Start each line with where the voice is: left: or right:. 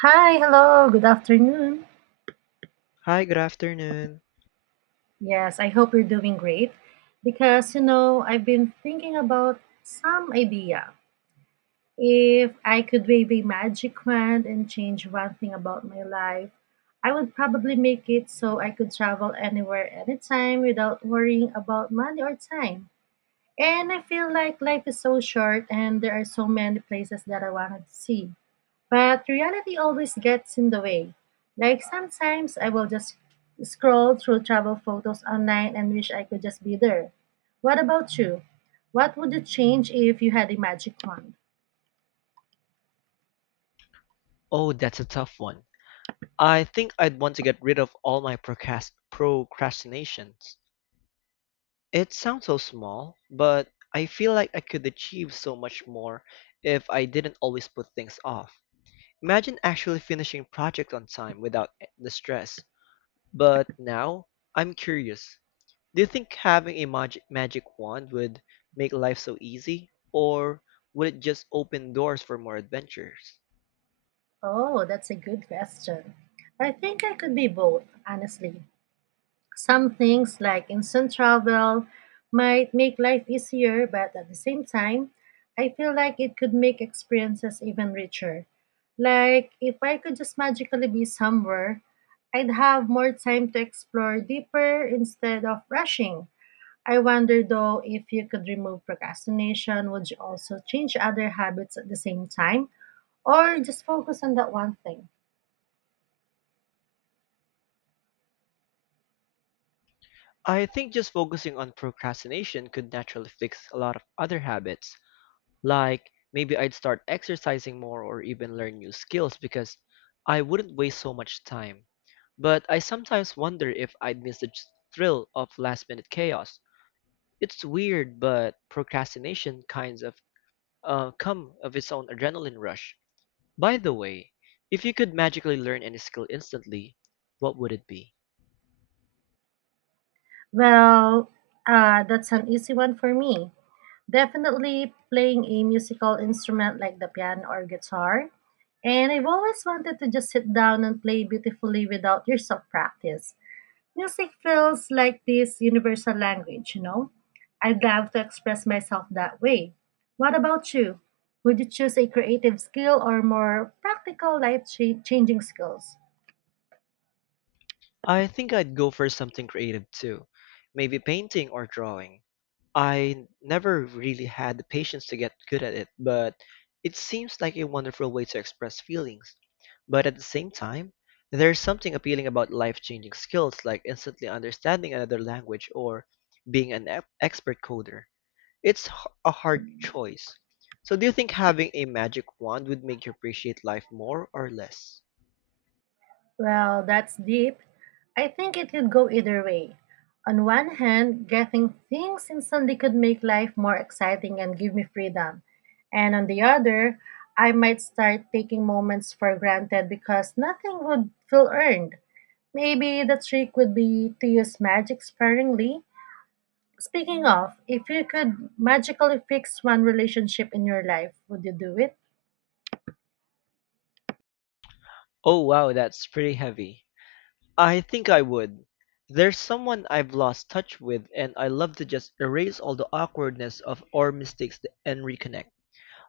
right: Hi, hello, good afternoon.
left: Hi, good afternoon.
right: Yes, I hope you're doing great because you know, I've been thinking about some idea. If I could wave a magic wand and change one thing about my life, I would probably make it so I could travel anywhere, anytime without worrying about money or time. And I feel like life is so short and there are so many places that I want to see. But reality always gets in the way. Like sometimes I will just scroll through travel photos online and wish I could just be there. What about you? What would you change if you had a magic wand?
left: Oh, that's a tough one. I think I'd want to get rid of all my procrastinations. It sounds so small, but I feel like I could achieve so much more if I didn't always put things off. Imagine actually finishing projects on time without the stress. But now, I'm curious. Do you think having a magic wand would make life so easy, or would it just open doors for more adventures?
right: Oh, that's a good question. I think I could be both, honestly. Some things like instant travel might make life easier, but at the same time, I feel like it could make experiences even richer. Like if I could just magically be somewhere, I'd have more time to explore deeper instead of rushing. I wonder though if you could remove procrastination, would you also change other habits at the same time or just focus on that one thing?
left: I think just focusing on procrastination could naturally fix a lot of other habits. Like maybe I'd start exercising more or even learn new skills because I wouldn't waste so much time. But I sometimes wonder if I'd miss the thrill of last minute chaos. It's weird, but procrastination kinds of come of its own adrenaline rush. By the way, if you could magically learn any skill instantly, what would it be?
right: Well, that's an easy one for me. Definitely playing a musical instrument like the piano or guitar. And I've always wanted to just sit down and play beautifully without years of practice. Music feels like this universal language, you know? I'd love to express myself that way. What about you? Would you choose a creative skill or more practical changing skills?
left: I think I'd go for something creative too, maybe painting or drawing. I never really had the patience to get good at it, but it seems like a wonderful way to express feelings. But at the same time, there's something appealing about life-changing skills like instantly understanding another language or being an expert coder. It's a hard choice. So do you think having a magic wand would make you appreciate life more or less?
right: Well, that's deep. I think it could go either way. On one hand, getting things instantly could make life more exciting and give me freedom. And on the other, I might start taking moments for granted because nothing would feel earned. Maybe the trick would be to use magic sparingly. Speaking of, if you could magically fix one relationship in your life, would you do it?
left: Oh wow, that's pretty heavy. I think I would. There's someone I've lost touch with, and I love to just erase all the awkwardness of or mistakes and reconnect.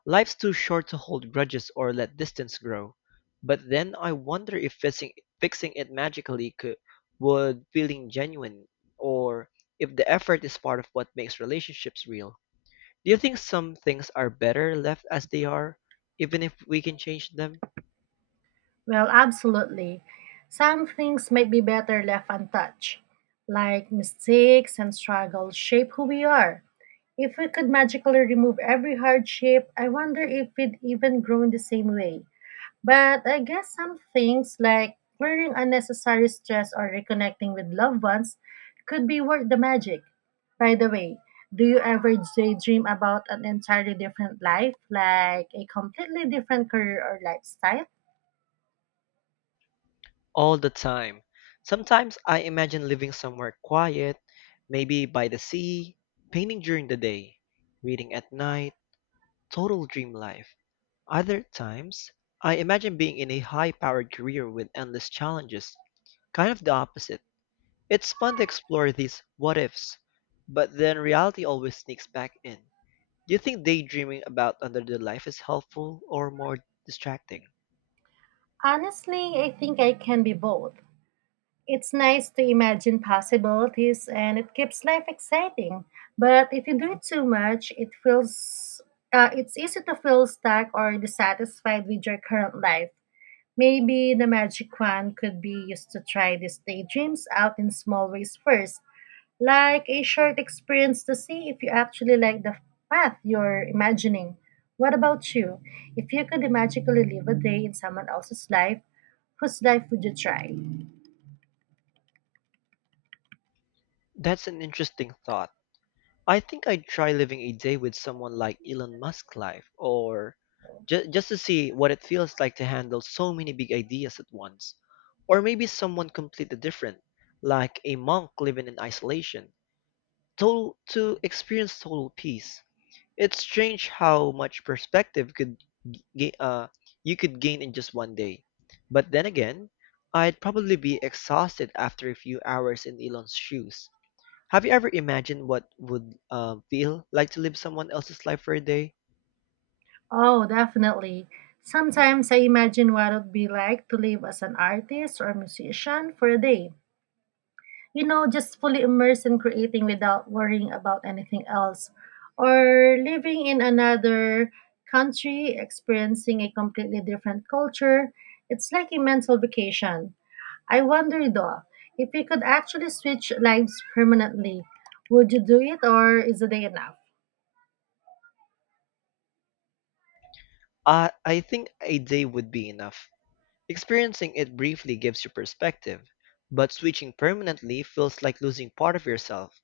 left: Life's too short to hold grudges or let distance grow. But then I wonder if fixing it magically could would feeling genuine, or if the effort is part of what makes relationships real. Do you think some things are better left as they are, even if we can change them?
right: Well, absolutely. Some things might be better left untouched, like mistakes and struggles shape who we are. If we could magically remove every hardship, I wonder if we'd even grow in the same way. But I guess some things, like clearing unnecessary stress or reconnecting with loved ones, could be worth the magic. By the way, do you ever daydream about an entirely different life, like a completely different career or lifestyle?
left: All the time. Sometimes I imagine living somewhere quiet, maybe by the sea, painting during the day, reading at night, total dream life. Other times, I imagine being in a high powered career with endless challenges, kind of the opposite. It's fun to explore these what ifs, but then reality always sneaks back in. Do you think daydreaming about another life is helpful or more distracting?
right: Honestly, I think I can be both. It's nice to imagine possibilities and it keeps life exciting. But if you do it too much, it's easy to feel stuck or dissatisfied with your current life. Maybe the magic one could be used to try these daydreams out in small ways first, like a short experience to see if you actually like the path you're imagining. What about you? If you could magically live a day in someone else's life, whose life would you try?
left: That's an interesting thought. I think I'd try living a day with someone like Elon Musk life, or just to see what it feels like to handle so many big ideas at once. Or maybe someone completely different, like a monk living in isolation, total, to experience total peace. It's strange how much perspective could ga- uh, you could gain in just one day. But then again, I'd probably be exhausted after a few hours in Elon's shoes. Have you ever imagined what would feel like to live someone else's life for a day?
right: Oh, definitely. Sometimes I imagine what it would be like to live as an artist or musician for a day. You know, just fully immersed in creating without worrying about anything else. Or living in another country, experiencing a completely different culture. It's like a mental vacation. I wonder though, if you could actually switch lives permanently, would you do it or is a day enough?
left: I think a day would be enough. Experiencing it briefly gives you perspective, but switching permanently feels like losing part of yourself.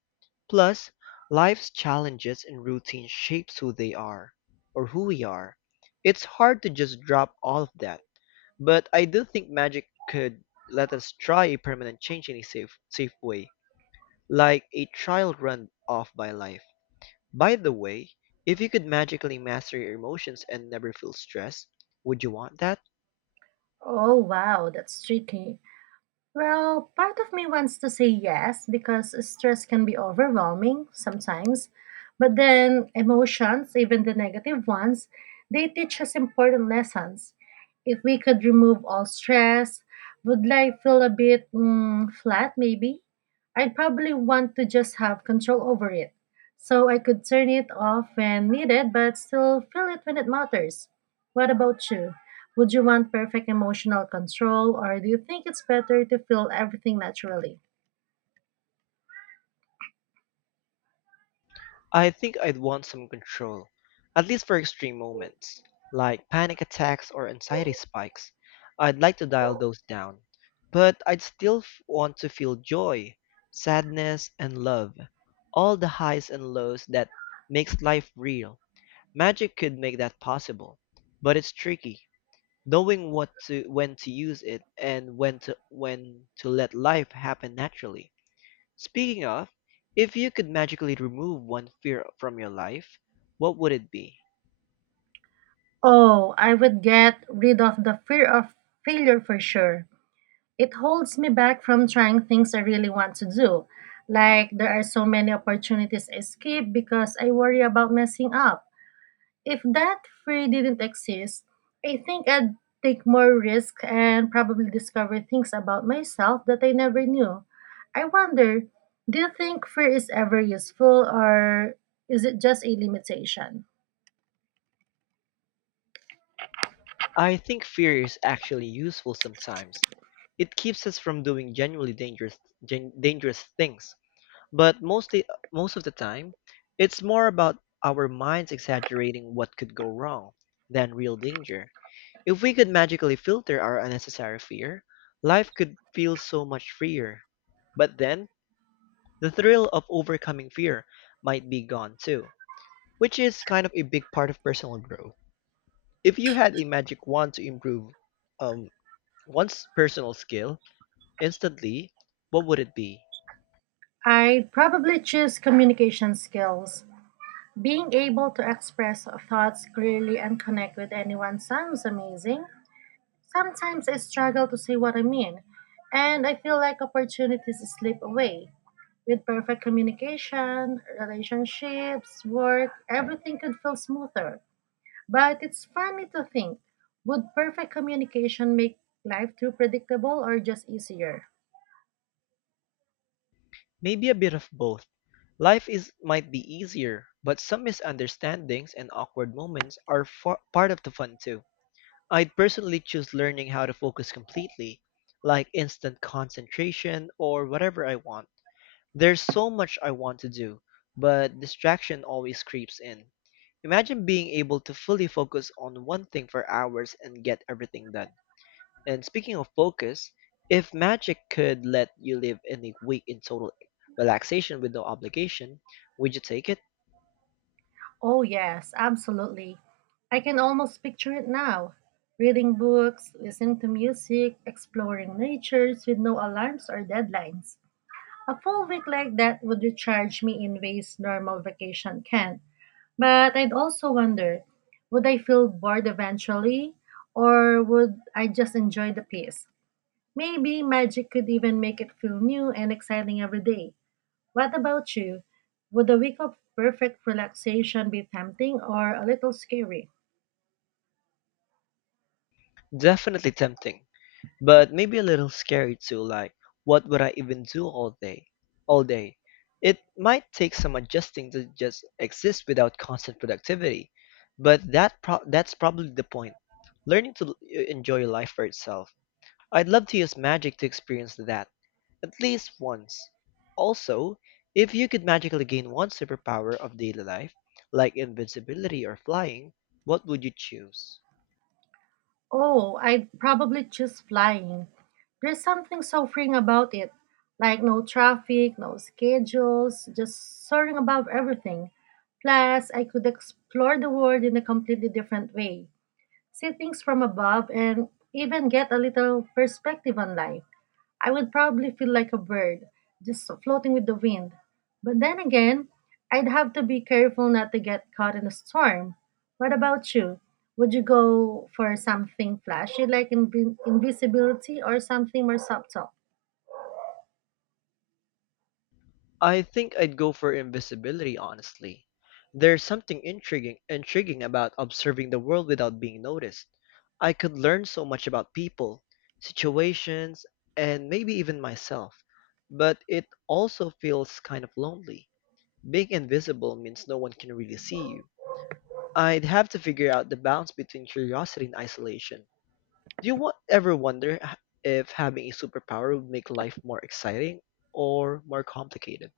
left: Plus, life's challenges and routine shapes who they are, or who we are. It's hard to just drop all of that, but I do think magic could let us try a permanent change in a safe way, like a trial run off by life. By the way, if you could magically master your emotions and never feel stress, would you want that?
right: Oh, wow, that's tricky. Well, part of me wants to say yes because stress can be overwhelming sometimes. But then emotions, even the negative ones, they teach us important lessons. If we could remove all stress, would life feel a bit flat maybe? I'd probably want to just have control over it, so I could turn it off when needed, but still feel it when it matters. What about you? Would you want perfect emotional control, or do you think it's better to feel everything naturally?
left: I think I'd want some control, at least for extreme moments, like panic attacks or anxiety spikes. I'd like to dial those down, but I'd still want to feel joy, sadness, and love, all the highs and lows that makes life real. Magic could make that possible, but it's tricky. Knowing what to when to use it and when to let life happen naturally. Speaking of, if you could magically remove one fear from your life, what would it be?
right: Oh, I would get rid of the fear of failure for sure. It holds me back from trying things I really want to do. Like, there are so many opportunities I skip because I worry about messing up. If that fear didn't exist, I think I'd take more risk and probably discover things about myself that I never knew. I wonder, do you think fear is ever useful or is it just a limitation?
left: I think fear is actually useful sometimes. It keeps us from doing genuinely dangerous dangerous things. But mostly most of the time, it's more about our minds exaggerating what could go wrong than real danger. If we could magically filter our unnecessary fear, life could feel so much freer. But then, the thrill of overcoming fear might be gone too, which is kind of a big part of personal growth. If you had a magic wand to improve um, one's personal skill instantly, what would it be?
right: I'd probably choose communication skills. Being able to express thoughts clearly and connect with anyone sounds amazing. Sometimes I struggle to say what I mean, and I feel like opportunities slip away. With perfect communication, relationships, work, everything could feel smoother. But it's funny to think, would perfect communication make life too predictable or just easier?
left: Maybe a bit of both. Life is might be easier, but some misunderstandings and awkward moments are far, part of the fun too. I'd personally choose learning how to focus completely, like instant concentration or whatever I want. There's so much I want to do, but distraction always creeps in. Imagine being able to fully focus on one thing for hours and get everything done. And speaking of focus, if magic could let you live in a week in total relaxation with no obligation, would you take it?
right: Oh, yes, absolutely. I can almost picture it now. Reading books, listening to music, exploring natures with no alarms or deadlines. A full week like that would recharge me in ways normal vacation can't. But I'd also wonder, would I feel bored eventually, or would I just enjoy the peace? Maybe magic could even make it feel new and exciting every day. What about you? Would a week of perfect relaxation be tempting or a little scary?
left: Definitely tempting, but maybe a little scary too. Like, what would I even do all day? It might take some adjusting to just exist without constant productivity, but that's probably the point, learning to enjoy life for itself. I'd love to use magic to experience that at least once. Also, if you could magically gain one superpower of daily life, like invincibility or flying, what would you choose?
right: Oh, I'd probably choose flying. There's something so freeing about it, like no traffic, no schedules, just soaring above everything. Plus, I could explore the world in a completely different way, see things from above, and even get a little perspective on life. I would probably feel like a bird, just floating with the wind. But then again, I'd have to be careful not to get caught in a storm. What about you? Would you go for something flashy like invisibility or something more subtle?
left: I think I'd go for invisibility, honestly. There's something intriguing about observing the world without being noticed. I could learn so much about people, situations, and maybe even myself. But it also feels kind of lonely. Being invisible means no one can really see you. I'd have to figure out the balance between curiosity and isolation. Do you ever wonder if having a superpower would make life more exciting or more complicated?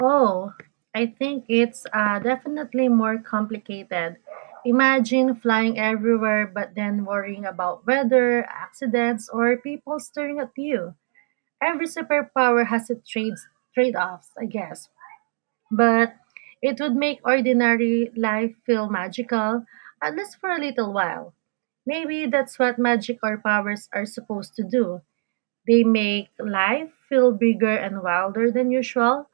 right: Oh, I think it's definitely more complicated. Imagine flying everywhere but then worrying about weather, accidents, or people staring at you. Every superpower has its trade-offs, I guess. But it would make ordinary life feel magical, at least for a little while. Maybe that's what magic or powers are supposed to do. They make life feel bigger and wilder than usual,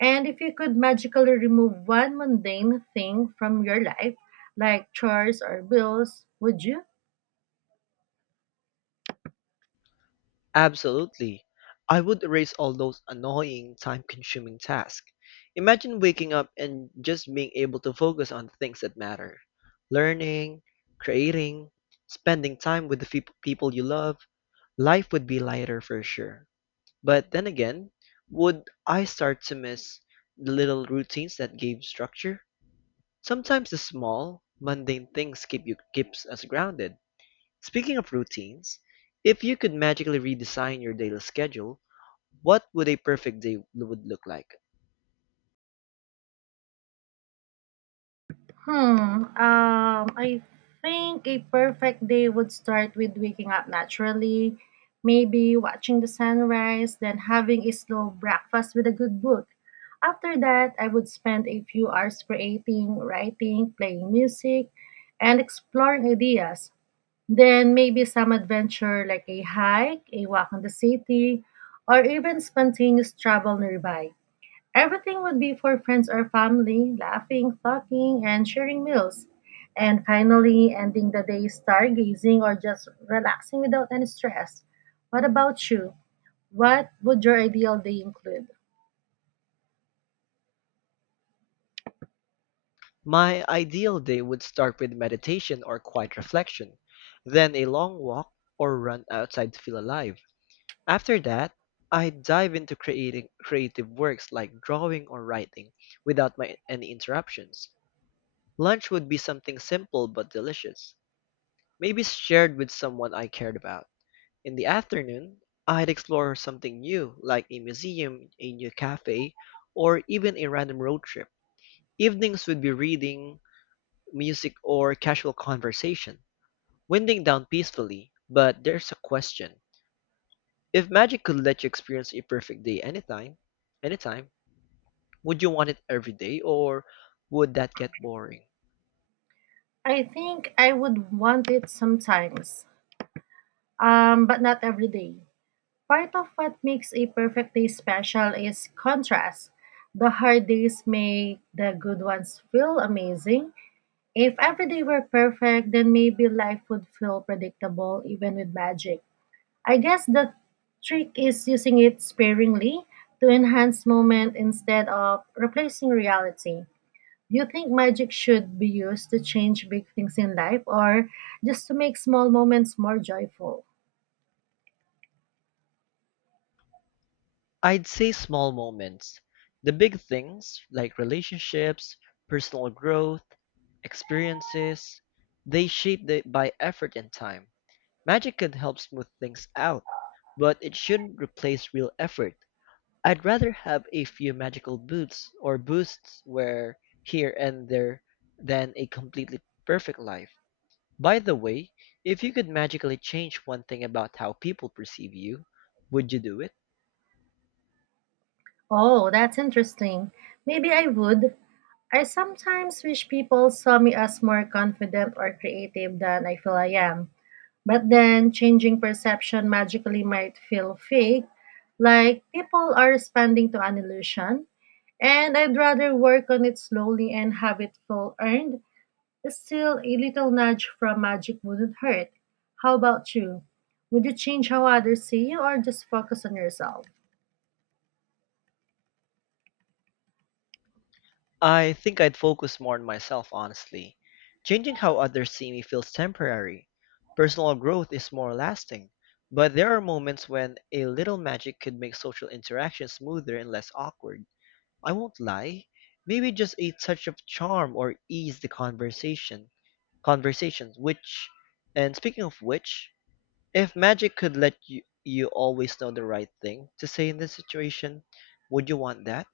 right: and if you could magically remove one mundane thing from your life, like chores or bills, would you?
left: Absolutely. I would erase all those annoying, time consuming tasks. Imagine waking up and just being able to focus on the things that matter: learning, creating, spending time with the feop people you love. Life would be lighter for sure. But then again, would I start to miss the little routines that gave structure? Sometimes the small, mundane things keeps us grounded. Speaking of routines, if you could magically redesign your daily schedule, what would a perfect day would look like?
right: Hmm. I think a perfect day would start with waking up naturally, maybe watching the sunrise, then having a slow breakfast with a good book. After that, I would spend a few hours creating, writing, playing music, and exploring ideas. Then maybe some adventure like a hike, a walk in the city, or even spontaneous travel nearby. Everything would be for friends or family, laughing, talking, and sharing meals. And finally, ending the day stargazing or just relaxing without any stress. What about you? What would your ideal day include?
left: My ideal day would start with meditation or quiet reflection, then a long walk or run outside to feel alive. After that, I dive into creating creative works like drawing or writing without my, any interruptions. Lunch would be something simple but delicious, maybe shared with someone I cared about. In the afternoon, I'd explore something new like a museum, a new cafe, or even a random road trip. Evenings would be reading, music, or casual conversation, winding down peacefully. But there's a question. If magic could let you experience a perfect day anytime, would you want it every day or would that get boring?
right: I think I would want it sometimes, but not every day. Part of what makes a perfect day special is contrast. The hard days make the good ones feel amazing. If every day were perfect, then maybe life would feel predictable even with magic. I guess the trick is using it sparingly to enhance moment instead of replacing reality. Do you think magic should be used to change big things in life or just to make small moments more joyful?
left: I'd say small moments. The big things like relationships, personal growth, experiences, they shape the, by effort and time. Magic can help smooth things out, but it shouldn't replace real effort. I'd rather have a few magical boots or boosts where here and there than a completely perfect life. By the way, if you could magically change one thing about how people perceive you, would you do it?
right: Oh, that's interesting. Maybe I would. I sometimes wish people saw me as more confident or creative than I feel I am. But then changing perception magically might feel fake, like people are responding to an illusion. And I'd rather work on it slowly and have it feel earned. Still, a little nudge from magic wouldn't hurt. How about you? Would you change how others see you or just focus on yourself?
left: I think I'd focus more on myself, honestly. Changing how others see me feels temporary. Personal growth is more lasting, but there are moments when a little magic could make social interaction smoother and less awkward. I won't lie. Maybe just a touch of charm or ease the conversation. Conversations, which, and speaking of which, if magic could let you always know the right thing to say in this situation, would you want that?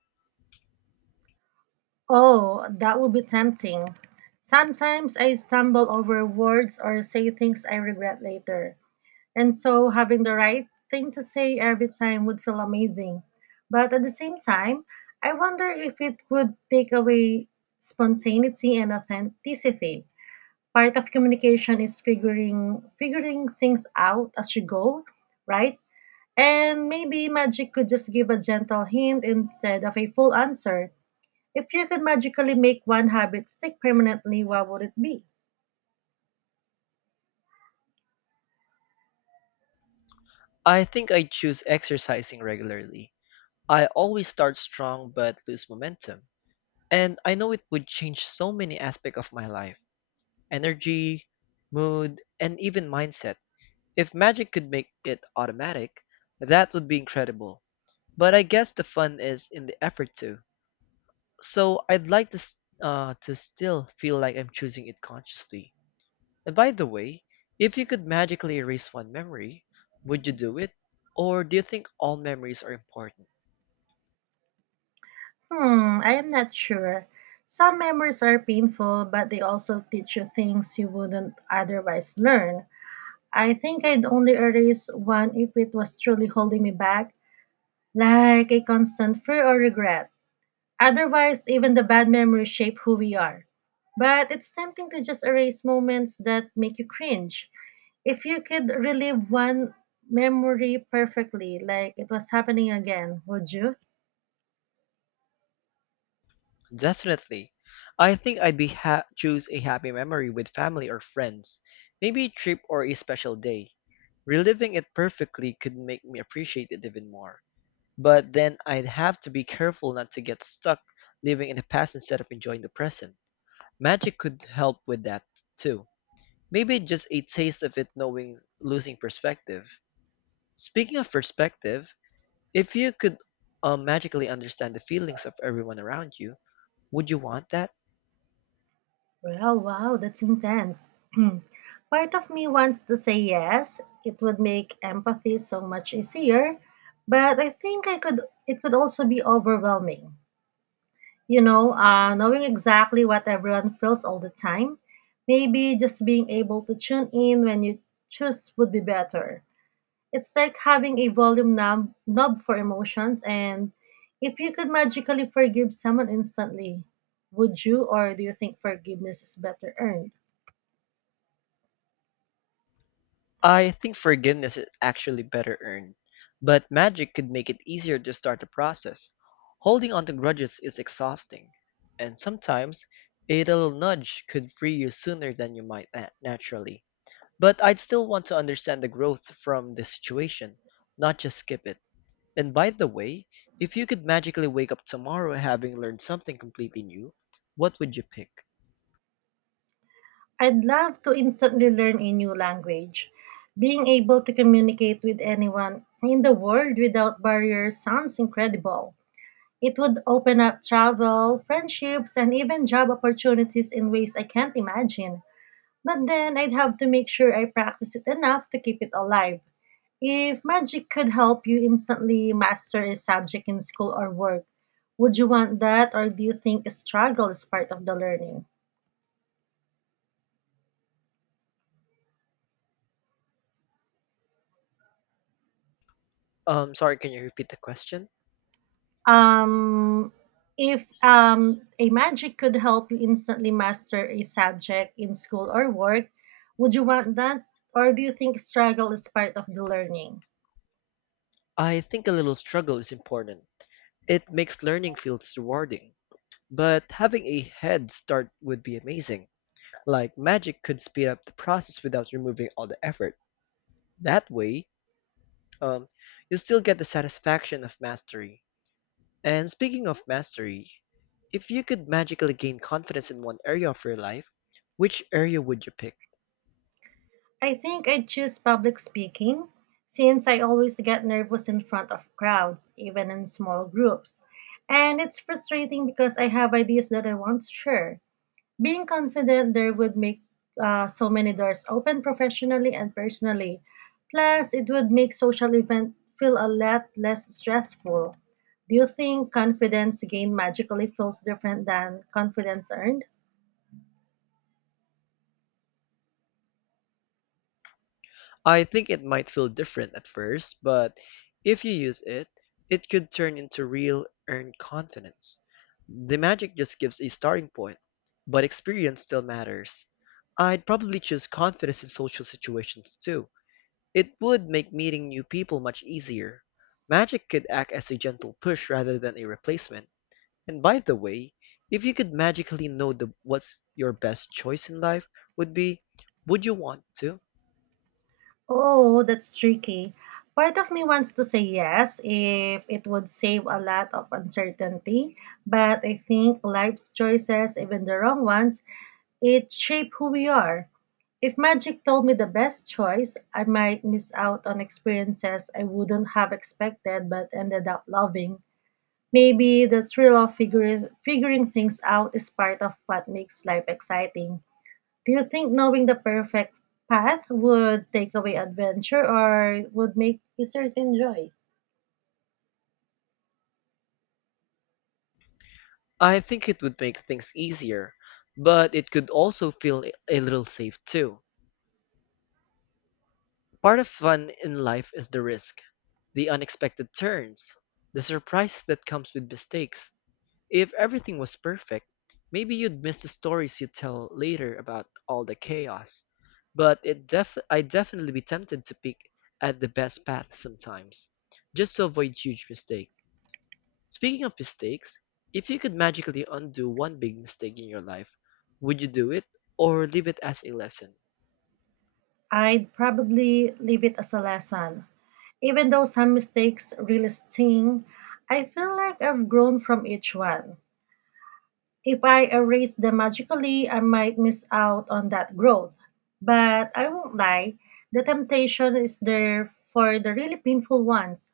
right: Oh, that would be tempting. Sometimes I stumble over words or say things I regret later. And so having the right thing to say every time would feel amazing. But at the same time, I wonder if it would take away spontaneity and authenticity. Part of communication is figuring things out as you go, right? And maybe magic could just give a gentle hint instead of a full answer. If you could magically make one habit stick permanently, what would it be?
left: I think I'd choose exercising regularly. I always start strong but lose momentum. And I know it would change so many aspects of my life: energy, mood, and even mindset. If magic could make it automatic, that would be incredible. But I guess the fun is in the effort too. So I'd like to, to still feel like I'm choosing it consciously. And by the way, if you could magically erase one memory, would you do it? Or do you think all memories are important?
right: Hmm, I am not sure. Some memories are painful, but they also teach you things you wouldn't otherwise learn. I think I'd only erase one if it was truly holding me back, like a constant fear or regret. Otherwise, even the bad memories shape who we are. But it's tempting to just erase moments that make you cringe. If you could relive one memory perfectly, like it was happening again, would you?
left: Definitely. I think I'd choose a happy memory with family or friends, maybe a trip or a special day. Reliving it perfectly could make me appreciate it even more. But then I'd have to be careful not to get stuck living in the past instead of enjoying the present. Magic could help with that too. Maybe just a taste of it knowing losing perspective. Speaking of perspective, if you could magically understand the feelings of everyone around you, would you want that?
right: Well, wow, that's intense. Part of me wants to say yes. It would make empathy so much easier, but I think I could it would also be overwhelming. Knowing exactly what everyone feels all the time, maybe just being able to tune in when you choose would be better. It's like having a volume knob for emotions. And if you could magically forgive someone instantly, would you, or do you think forgiveness is better earned?
left: I think forgiveness is actually better earned, but magic could make it easier to start the process. Holding on to grudges is exhausting, and sometimes a little nudge could free you sooner than you might naturally. But I'd still want to understand the growth from the situation, not just skip it. And by the way, if you could magically wake up tomorrow having learned something completely new, what would you pick?
right: I'd love to instantly learn a new language. Being able to communicate with anyone in the world without barriers sounds incredible. It would open up travel, friendships, and even job opportunities in ways I can't imagine. But then I'd have to make sure I practice it enough to keep it alive. If magic could help you instantly master a subject in school or work, would you want that, or do you think struggle is part of the learning?
left: Sorry, can you repeat the question?
right: Um if a magic could help you instantly master a subject in school or work, would you want that, or do you think struggle is part of the learning?
left: I think a little struggle is important. It makes learning feel rewarding, but having a head start would be amazing. Like magic could speed up the process without removing all the effort. That way, um, you still get the satisfaction of mastery. And speaking of mastery, if you could magically gain confidence in one area of your life, which area would you pick?
right: I think I'd choose public speaking, since I always get nervous in front of crowds, even in small groups. And it's frustrating because I have ideas that I want to share. Being confident there would make so many doors open professionally and personally. Plus, it would make social events feel a lot less stressful. Do you think confidence gained magically feels different than confidence earned?
left: I think it might feel different at first, but if you use it, it could turn into real earned confidence. The magic just gives a starting point, but experience still matters. I'd probably choose confidence in social situations too. It would make meeting new people much easier. Magic could act as a gentle push rather than a replacement. And by the way, if you could magically know the what's your best choice in life would be, would you want to?
right: Oh, that's tricky. Part of me wants to say yes if it would save a lot of uncertainty, but I think life's choices, even the wrong ones, it shape who we are. If magic told me the best choice, I might miss out on experiences I wouldn't have expected but ended up loving. Maybe the thrill of figuring things out is part of what makes life exciting. Do you think knowing the perfect path would take away adventure or would make certain joy?
left: I think it would make things easier, but it could also feel a little safe too. Part of fun in life is the risk, the unexpected turns, the surprise that comes with mistakes. If everything was perfect, maybe you'd miss the stories you'd tell later about all the chaos. But I'd definitely be tempted to pick at the best path sometimes, just to avoid huge mistake. Speaking of mistakes, if you could magically undo one big mistake in your life, would you do it or leave it as a lesson?
right: I'd probably leave it as a lesson. Even though some mistakes really sting, I feel like I've grown from each one. If I erase them magically, I might miss out on that growth. But I won't lie, the temptation is there for the really painful ones.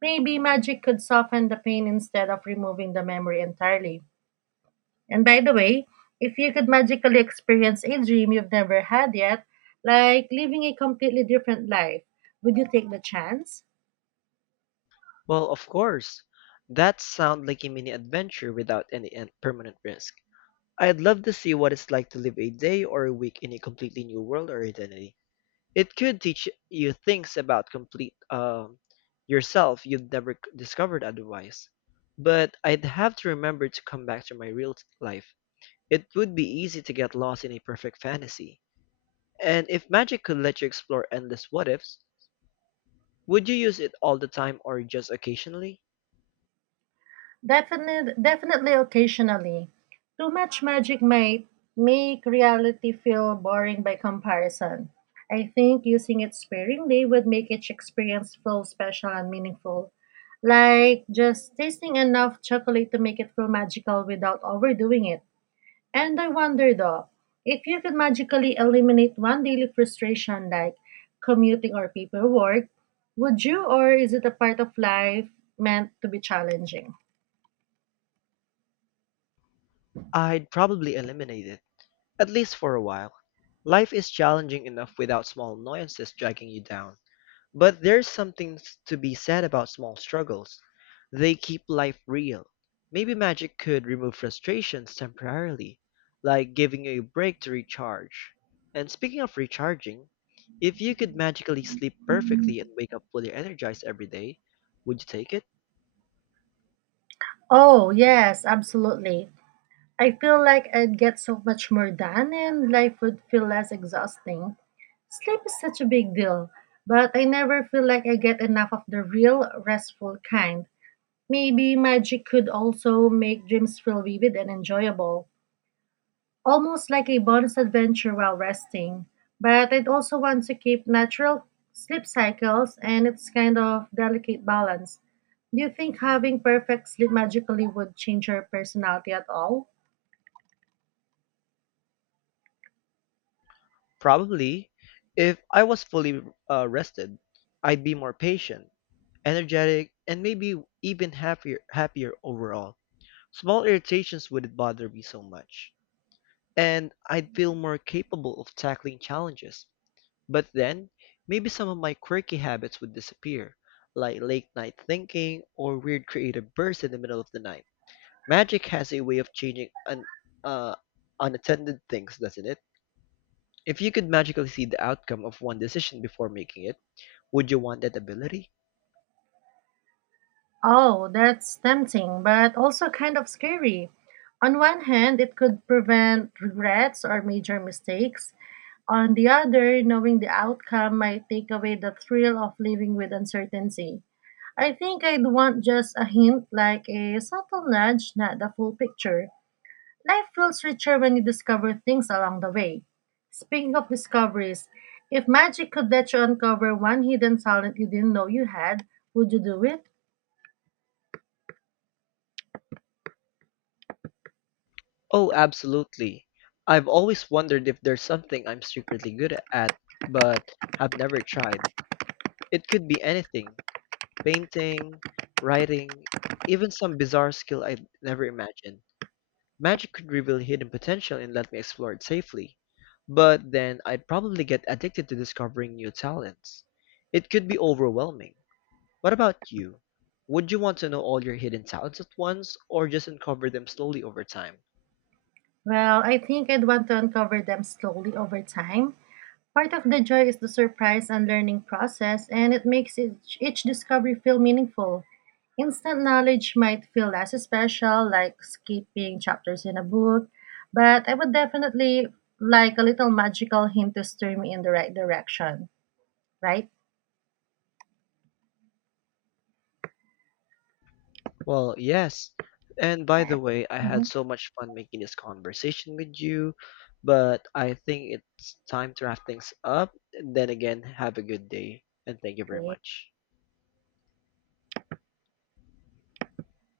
right: Maybe magic could soften the pain instead of removing the memory entirely. And by the way, if you could magically experience a dream you've never had yet, like living a completely different life, would you take the chance?
left: Well, of course. That sounds like a mini adventure without permanent risk. I'd love to see what it's like to live a day or a week in a completely new world or identity. It could teach you things about complete yourself you'd never discovered otherwise. But I'd have to remember to come back to my real life. It would be easy to get lost in a perfect fantasy. And if magic could let you explore endless what ifs, would you use it all the time or just occasionally?
right: Definitely occasionally. Too much magic might make reality feel boring by comparison. I think using it sparingly would make each experience feel special and meaningful. Like just tasting enough chocolate to make it feel magical without overdoing it. And I wonder though, if you could magically eliminate one daily frustration, like commuting or paperwork, would you, or is it a part of life meant to be challenging?
left: I'd probably eliminate it, at least for a while. Life is challenging enough without small annoyances dragging you down. But there's something to be said about small struggles. They keep life real. Maybe magic could remove frustrations temporarily, like giving you a break to recharge. And speaking of recharging, if you could magically sleep perfectly and wake up fully energized every day, would you take it?
right: Oh, yes, absolutely. I feel like I'd get so much more done, and life would feel less exhausting. Sleep is such a big deal, but I never feel like I get enough of the real restful kind. Maybe magic could also make dreams feel vivid and enjoyable, almost like a bonus adventure while resting. But I'd also want to keep natural sleep cycles and its kind of delicate balance. Do you think having perfect sleep magically would change your personality at all?
left: Probably. If I was fully rested, I'd be more patient, energetic, and maybe even happier overall. Small irritations wouldn't bother me so much, and I'd feel more capable of tackling challenges. But then, maybe some of my quirky habits would disappear, like late night thinking or weird creative bursts in the middle of the night. Magic has a way of changing uh, unattended things, doesn't it? If you could magically see the outcome of one decision before making it, would you want that ability?
right: Oh, that's tempting, but also kind of scary. On one hand, it could prevent regrets or major mistakes. On the other, knowing the outcome might take away the thrill of living with uncertainty. I think I'd want just a hint, like a subtle nudge, not the full picture. Life feels richer when you discover things along the way. Speaking of discoveries, if magic could let you uncover one hidden talent you didn't know you had, would you do it?
left: Oh, absolutely. I've always wondered if there's something I'm secretly good at, but have never tried. It could be anything: painting, writing, even some bizarre skill I'd never imagined. Magic could reveal hidden potential and let me explore it safely, but then I'd probably get addicted to discovering new talents. It could be overwhelming. What about you? Would you want to know all your hidden talents at once or just uncover them slowly over time?
right: Well, I think I'd want to uncover them slowly over time. Part of the joy is the surprise and learning process, and it makes each discovery feel meaningful. Instant knowledge might feel less special, like skipping chapters in a book, but I would definitely like a little magical hint to steer me in the right direction, right?
left: Well, yes. And by the way, I had
right: Mm-hmm.
left: so much fun making this conversation with you, but I think it's time to wrap things up. Then again, have a good day and thank you very much.